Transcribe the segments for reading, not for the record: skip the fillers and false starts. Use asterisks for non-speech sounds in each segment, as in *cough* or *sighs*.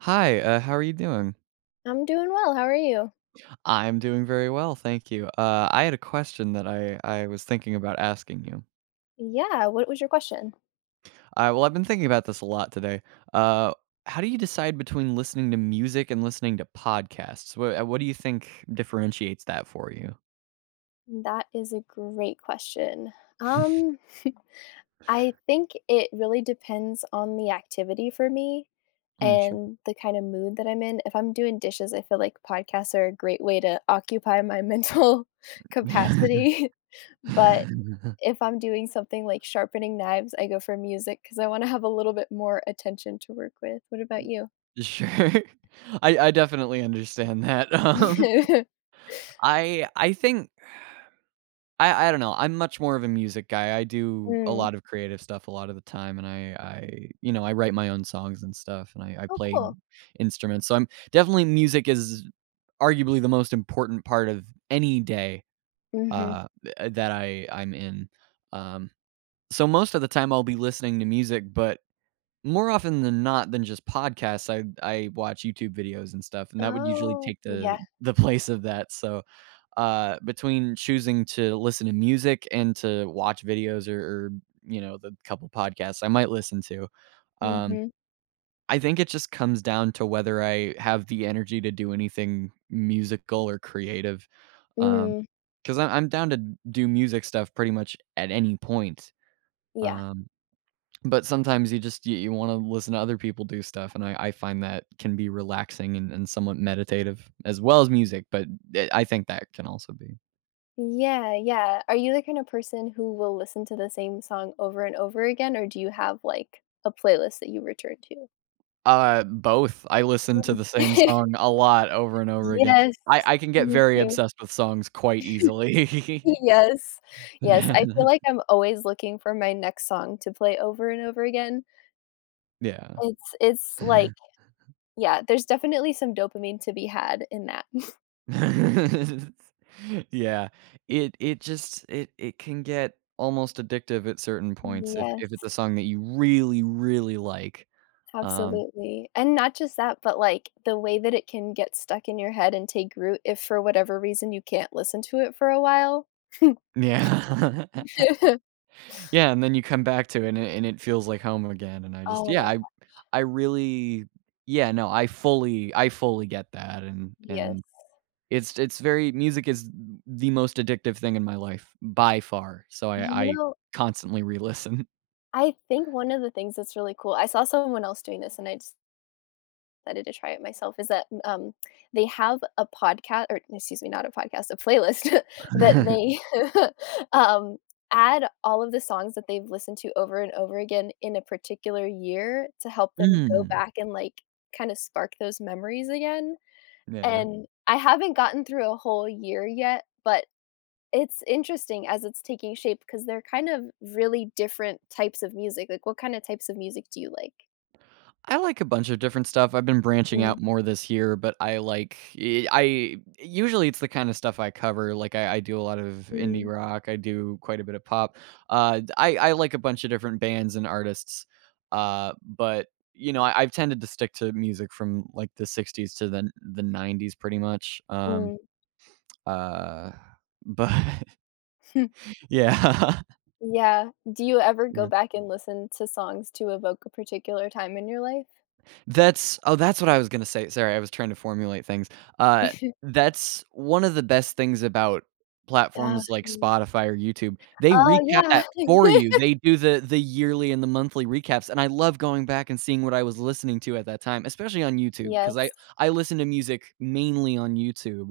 Hi, how are you doing? I'm doing well. How are you? I'm doing very well, thank you. I had a question that I was thinking about asking you. Yeah, what was your question? Well, I've been thinking about this a lot today. Uh, how do you decide between listening to music and listening to podcasts? What do you think differentiates that for you? That is a great question. Um, *laughs* I think it really depends on the activity for me Mm, sure. and the kind of mood that I'm in. If I'm doing dishes, I feel like podcasts are a great way to occupy my *laughs* mental capacity. *laughs* But if I'm doing something like sharpening knives, I go for music because I want to have a little bit more attention to work with. What about you? *laughs* Sure. *laughs* I definitely understand that. *laughs* *laughs* I think I don't know, I'm much more of a music guy. I do a Mm. lot of creative stuff a lot of the time, and I you know, I write my own songs and stuff, and I Oh, play cool. instruments, so I'm definitely music is arguably the most important part of any day, Hmm. Th that I'm in, um, so most of the time, I'll be listening to music, but more often than not than just podcasts, I watch YouTube videos and stuff, and that would usually Oh, take the yeah. the place of that. So between choosing to listen to music and to watch videos, or you know the couple podcasts I might listen to. Um, Mhm. I think it just comes down to whether I have the energy to do anything musical or creative. Um, Mm, because I'm down to do music stuff pretty much at any point. yeah. Um, but sometimes you just you want to listen to other people do stuff, and I find that can be relaxing and somewhat meditative as well as music. But I think that can also be. Yeah, yeah. Are you the kind of person who will listen to the same song over and over again, or do you have, like, a playlist that you return to? Both. I listen to Mm. the same *laughs* song a lot over and over again. Yes, I can get me very too. obsessed with songs quite *laughs* easily. Yes. Yes, I feel *laughs* like I'm always looking for my next song to play over and over again. Yeah. It's like, yeah, there's definitely some dopamine to be had in that. *laughs* *laughs* Yeah. It just it can get almost addictive at certain points if it's Yes. a song that you really, really like. Um, Absolutely, and not just that, but, like, the way that it can get stuck in your head and take root if for whatever reason you can't listen to it for a while. yeah. *laughs* *laughs* Yeah, and then you come back to it and it feels like home again, and I just Oh yeah, my I god, I really yeah, no, I fully get that, yes. and it's very music is the most addictive thing in my life by far, so You I know, constantly re-listen. I think one of the things that's really cool I saw someone else doing this and I just excited to try it myself is that they have a podcast or excuse me not a podcast a playlist *laughs* that *laughs* they *laughs* um, add all of the songs that they've listened to over and over again in a particular year to help them go Mm, back and like kind of spark those memories again. yeah. And I haven't gotten through a whole year yet, but it's interesting as it's taking shape because they're kind of really different types of music. Like, what kind of types of music do you like? I like a bunch of different stuff. I've been branching out Mm, more this year, but I like I usually it's the kind of stuff I cover. Like I do a lot of indie mm, rock. I do quite a bit of pop. I like a bunch of different bands and artists. But you know, I've tended to stick to music from like the '60s to the '90s, pretty much. Mm. uh, but *laughs* yeah. Yeah. Do you ever go *laughs* back and listen to songs to evoke a particular time in your life? That's oh, that's what I was gonna say. Sorry, I was trying to formulate things. Uh, *laughs* that's one of the best things about Ah, platforms like ye Spotify or YouTube. They oh, recap yeah. that for you. *laughs* They do the yearly and the monthly recaps, and I love going back and seeing what I was listening to at that time, especially on YouTube, because Yes. I listen to music mainly on YouTube.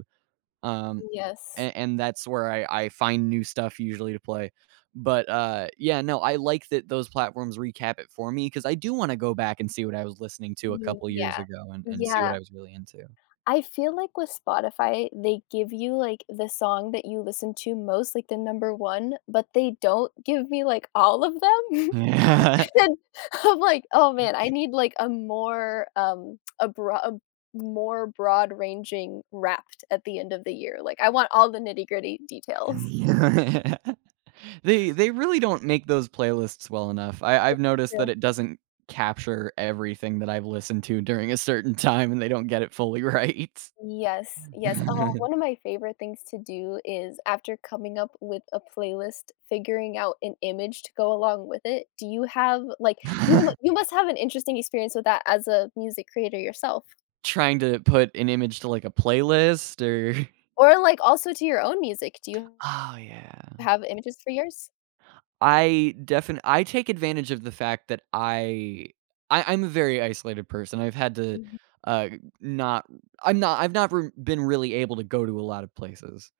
Um, Yes. and that's where I find new stuff usually to play. But yeah, no, I like that those platforms recap it for me because I do want to go back and see what I was listening to a Mm, couple yeah. years ago and see what Yeah. I was really into. I feel like with Spotify, they give you, like, the song that you listen to most, like, the number 1, but they don't give me, like, all of them. *laughs* Yeah. And *laughs* I'm like, "Oh, man, I need, like, a more, a broa a more broad-ranging Wrapped at the end of the year." Like, I want all the nitty-gritty details. *laughs* They really don't make those playlists well enough. I've It's noticed that true. it doesn't capture everything that I've listened to during a certain time and they don't get it fully right. Yes, yes. Oh, one *laughs* of my favorite things to do is after coming up with a playlist, figuring out an image to go along with it. Do you have, like you must have an interesting experience with that as a music creator yourself. Trying to put an image to like a playlist or *laughs* Or, like, also to your own music. Do you oh yeah. have images for yours? I take advantage of the fact that I'm a very isolated person. I've had to, Mhm. uh, not I'm not I've not re been really able to go to a lot of places,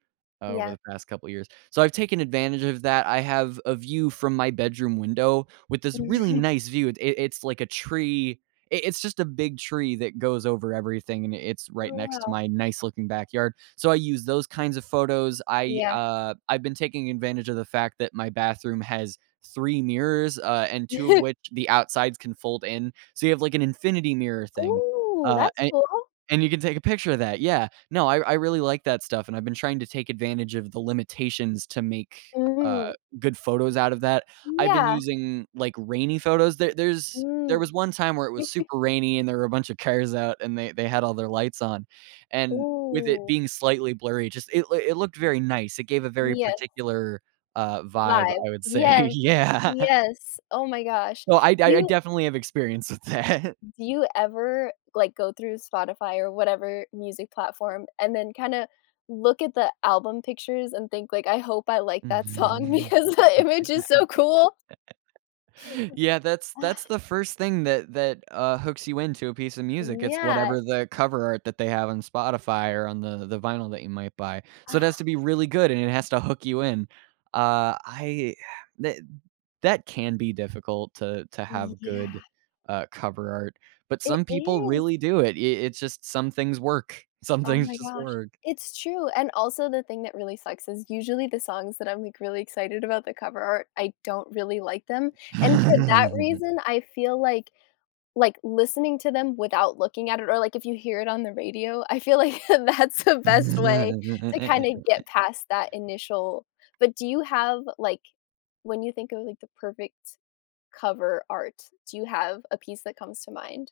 over Yeah. the past couple years. So I've taken advantage of that. I have a view from my bedroom window with this really *laughs* nice view. It's like a tree I it's just a big tree that goes over everything, and it's right Oh, next to wow. my nice looking backyard. So I use those kinds of photos. I Yeah. I've been taking advantage of the fact that my bathroom has three mirrors, and two of *laughs* which the outsides can fold in, so you have like an infinity mirror thing. Ooh, Uh, that's and cool. and you can take a picture of that, yeah. No, I really like that stuff, and I've been trying to take advantage of the limitations to make, uh, Mm. good photos out of that. I've been Yeah. using, like, rainy photos. There was Mm. one time where it was super rainy and there were a bunch of cars out and they had all their lights on, and with it Ooh. being slightly blurry, just it looked very nice. It gave a very Yes, particular, vibe, vibe. I would say. *laughs* Yes, Yeah. yes. Oh my gosh. So I Do I I you definitely have experience with that. do you ever, like, go through Spotify or whatever music platform and then kinda look at the album pictures and think, like, "I hope I *laughs* like that song *laughs* Mhm. because the image is so cool?" Yeah, that's *sighs* that's Ah, the first thing that hooks you into a piece of music. It's yeah. whatever the cover art that they have on Spotify or on the vinyl that you might buy. So it has to Ah, be really good and it has to hook you in. I that that can be difficult to have yeah. good, cover art, but It some people is. really do it. I it's just some things work. *laughs* Some Oh things my just gosh. work. It's true, and also the thing that really sucks is usually the songs that I'm, like, really excited about the cover art, I don't really like them, and for that reason, I feel like, listening to them without looking at it or, like, if you hear it on the radio, I feel like *laughs* that's the best way to kinda *laughs* get past that initial. But do you have, like when you think of, like, the perfect cover art, do you have a piece that comes to mind?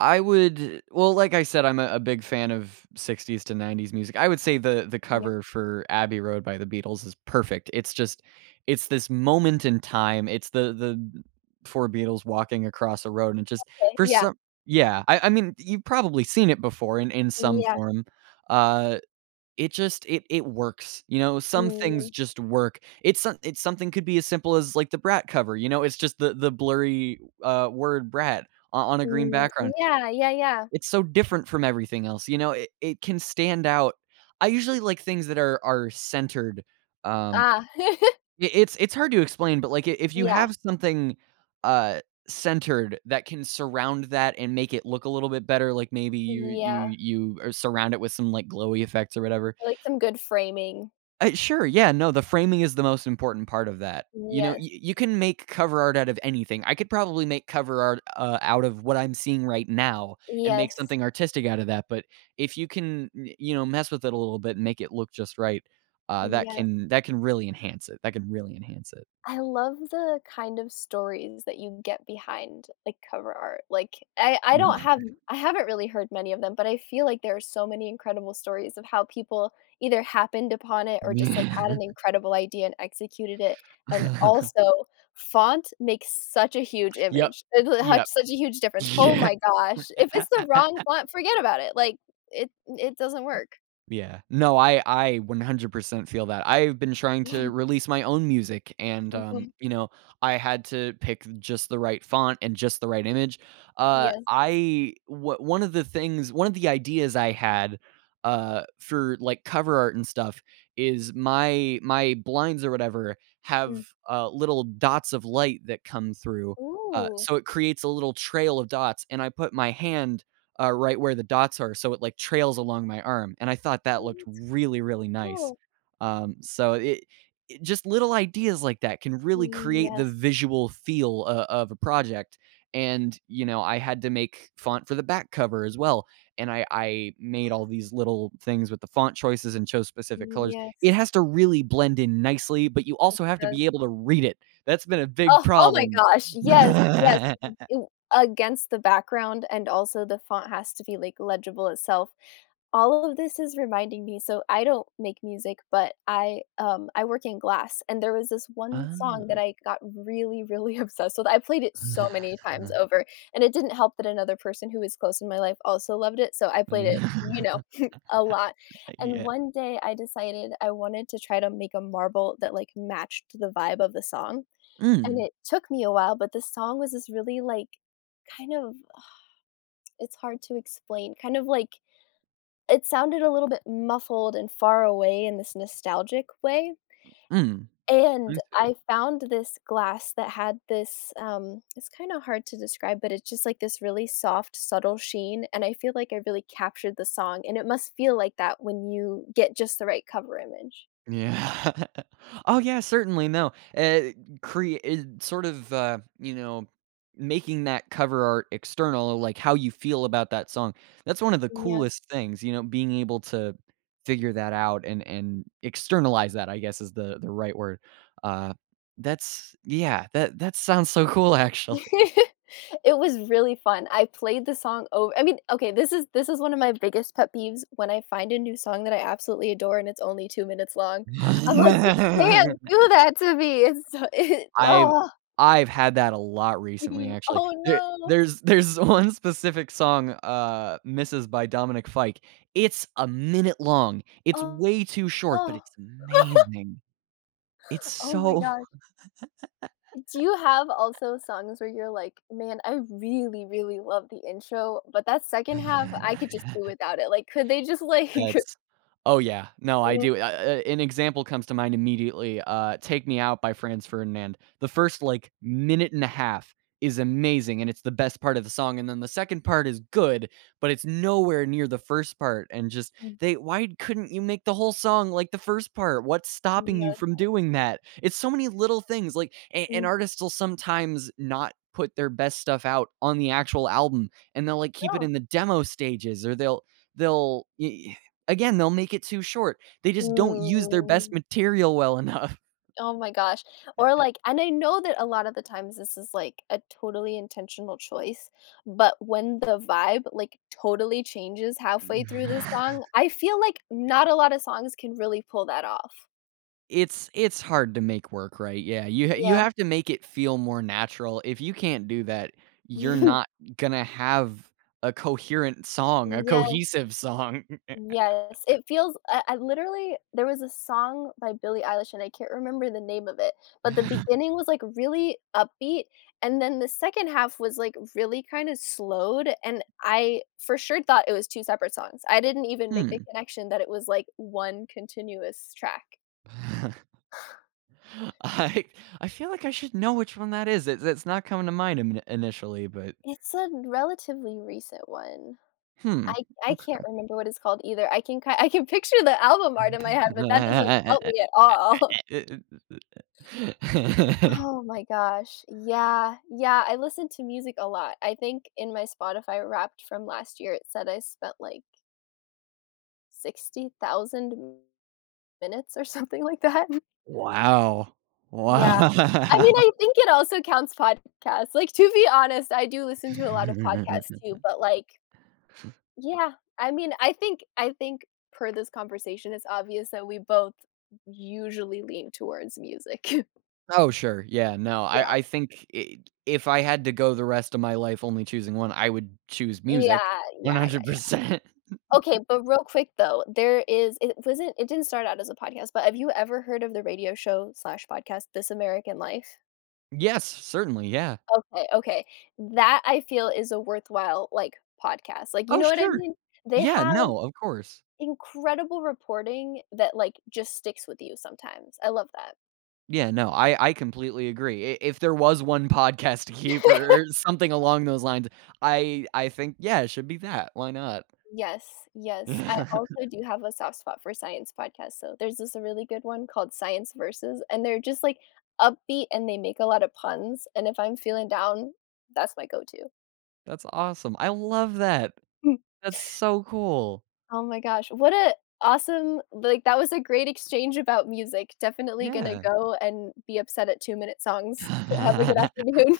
I would well, like I said, I'm a big fan of '60s to '90s music. I would say the Yeah. cover for Abbey Road by the Beatles is perfect. It's just it's this moment in time. It's the 4 Beatles walking across a road, and it just Okay, for yeah, some yeah, I mean, you've probably seen it before in some yeah, form. Uh, it just it works, you know? Some things mm. just work. It's some it's something could be as simple as, like, the Brat cover, you know? It's just the blurry, word "brat" o on a green Mm, background. yeah, yeah, yeah. It's so different from everything else, you know? It can stand out. I usually like things that are centered, um, Ah, *laughs* I it's hard to explain, but, like, I if you yeah, have something, uh, centered that can surround that and make it look a little bit better, like, maybe you yeah, you you, er, surround it with some, like, glowy effects or whatever, I like some good framing. Sure, yeah, no, the framing is the most important part of that. You know, y Yes, you can make cover art out of anything. I could probably make cover art, out of what I'm seeing right now and make yes, something artistic out of that, but if you can, y you know, mess with it a little bit and make it look just right, yes. That can really enhance it. That can really enhance it. I love the kind of stories that you get behind, like, cover art, like, I don't have, I haven't really heard many of them, but I feel like there are so many incredible stories of how people either happened upon it or just, like, had an *laughs* incredible idea and executed it, and *laughs* also font makes such a huge Yep. image, it l Yep. had such a huge difference. Oh Yeah. my gosh, if it's the wrong font, forget about it, like, it doesn't work. Yeah. No, I 100% feel that. I've been trying to *laughs* release my own music and Mhm, you know, I had to pick just the right font and just the right image. Yes, I what one of the ideas I had for like cover art and stuff is my blinds or whatever have mm, little dots of light that come through. Ooh, So it creates a little trail of dots and I put my hand right where the dots are, so it like trails along my arm, and I thought that oh, looked that's really, really nice. cool. Um, so it, it just little ideas like that can really create the Yes. visual feel of a project. And you know, I had to make font for the back cover as well, and I made all these little things with the font choices and chose specific colors. It Yes, has to really blend in nicely, but you it also have to does. be able to read it. That's been a big Oh, oh my problem. gosh, yes, yes, *laughs* it against the background, and also the font has to be, like, legible itself. All of this is reminding me so I don't make music, but I work in glass, and there was this one song that Ah. I got really, really *laughs* obsessed with. I played it so many times *sighs* *laughs* over, and it didn't help that another person who was close in my life also loved it, so I played it, you Mm. know, *laughs* *laughs* a lot. And Yeah. one day I decided I wanted to try to make a marble that, like, matched the vibe of the song, and Mm, it took me a while, but the song was this really, like, kind of it's hard to explain, kind of like it sounded a little bit muffled and far away in this nostalgic way, mm. and I see. I found this glass that had this, it's kinda hard to describe, but it's just, like, this really soft, subtle sheen, and I feel like I really captured the song, and it must feel like that when you get just the right cover image. Yeah. *laughs* Oh, yeah, certainly, no. Create. Sort of, you know, making that cover art external, like, how you feel about that song. That's one of the Yes. coolest things, you know, being able to figure that out and externalize that, I guess, is the right word. Uh, that's yeah, that sounds so cool, actually. *laughs* It was really fun. I played the song over. I mean, okay, this is one of my biggest pet peeves when I find a new song that I absolutely adore and it's only 2 minutes long. I'm like, "You can't *laughs* do that to me." It's so *laughs* it I've oh, I've had that a lot recently, *laughs* actually. oh There no. there's there's *laughs* one specific song, "Misses" by Dominic Fike. It's a minute long. It's Oh, way too short, but oh. it's *laughs* amazing. It's Oh my so gosh. Do you have also songs where you're like, "Man, I really, really love the intro, but that second half, I could just do *laughs* without it." Like, could they just like *laughs* That's oh, yeah. No, I Mm, do. An example comes to mind immediately, "Take Me Out" by Franz Ferdinand. The first, like, minute and a half is amazing, and it's the best part of the song, and then the second part is good, but it's nowhere near the first part, and just mm, they why couldn't you make the whole song like the first part? What's stopping you yes, from doing that? It's so many little things, like, a an mm, artist will sometimes not put their best stuff out on the actual album, and they'll, like, keep it no. in the demo stages, or they'll y again, they'll make it too short. They just don't use their best Mm. material well enough. Oh my gosh. Or like and I know that a lot of the times this is like a totally intentional choice, but when the vibe like totally changes halfway through the song, *laughs* I feel like not a lot of songs can really pull that off. It's hard to make work, right? Yeah, you Yeah. have to make it feel more natural. If you can't do that, you're not *laughs* gonna have a coherent song, a Yes. cohesive song. Yes, it feels I literally there was a song by Billie Eilish, and I can't remember the name of it, but the *laughs* beginning was, like, really upbeat, and then the second half was, like, really kinda slowed, and I for sure thought it was 2 separate songs. I didn't even make the Hmm. connection that it was, like, one continuous track. *laughs* I I feel like I should know which one that is. It's not coming to mind in initially, but, It's a relatively recent one. hmm, I can't okay. remember what it's called either. I can picture the album art in my head, but that doesn't help me at all. *laughs* Oh my gosh. Yeah. Yeah, I listen to music a lot. I think in my Spotify Wrapped from last year, it said I spent, like, 60,000 minutes or *laughs* something like that. Wow. Yeah. I Wow. mean, *laughs* I think it also counts podcasts. Like, to be honest, I do listen to a lot of podcasts too, but, like yeah. I mean, I think per this conversation, it's obvious that we both usually lean towards music. *laughs* Oh, sure, yeah, no, Yeah. I think I if I had to go the rest of my life only choosing one, I would choose music Yeah, yeah, yeah, yeah. 100%. Okay, but real quick though, there is it wasn't it didn't start out as a podcast, but have you ever heard of the radio show slash podcast This American Life? Yes, certainly, yeah. Okay, okay. That I feel is a worthwhile like podcast. Like, you Oh, know what I sure. mean? They Yeah, have no, of course. incredible reporting that like just sticks with you sometimes. I love that. Yeah, no, I completely agree. I If there was one podcast *laughs* to keep *laughs* or something along those lines, I think, yeah, it should be that, why not? Yes, yes. I *laughs* Yeah. also do have a soft spot for science podcasts, so there's this really good one called Science Versus, and they're just, like, upbeat and they make a lot of puns, and if I'm feeling down, that's my go-to. That's awesome, I love that. *laughs* That's so cool. Oh my gosh, what a awesome like, that was a great exchange about music. Definitely gonna Yeah. go and be upset at 2-minute songs. *laughs* Have a good afternoon.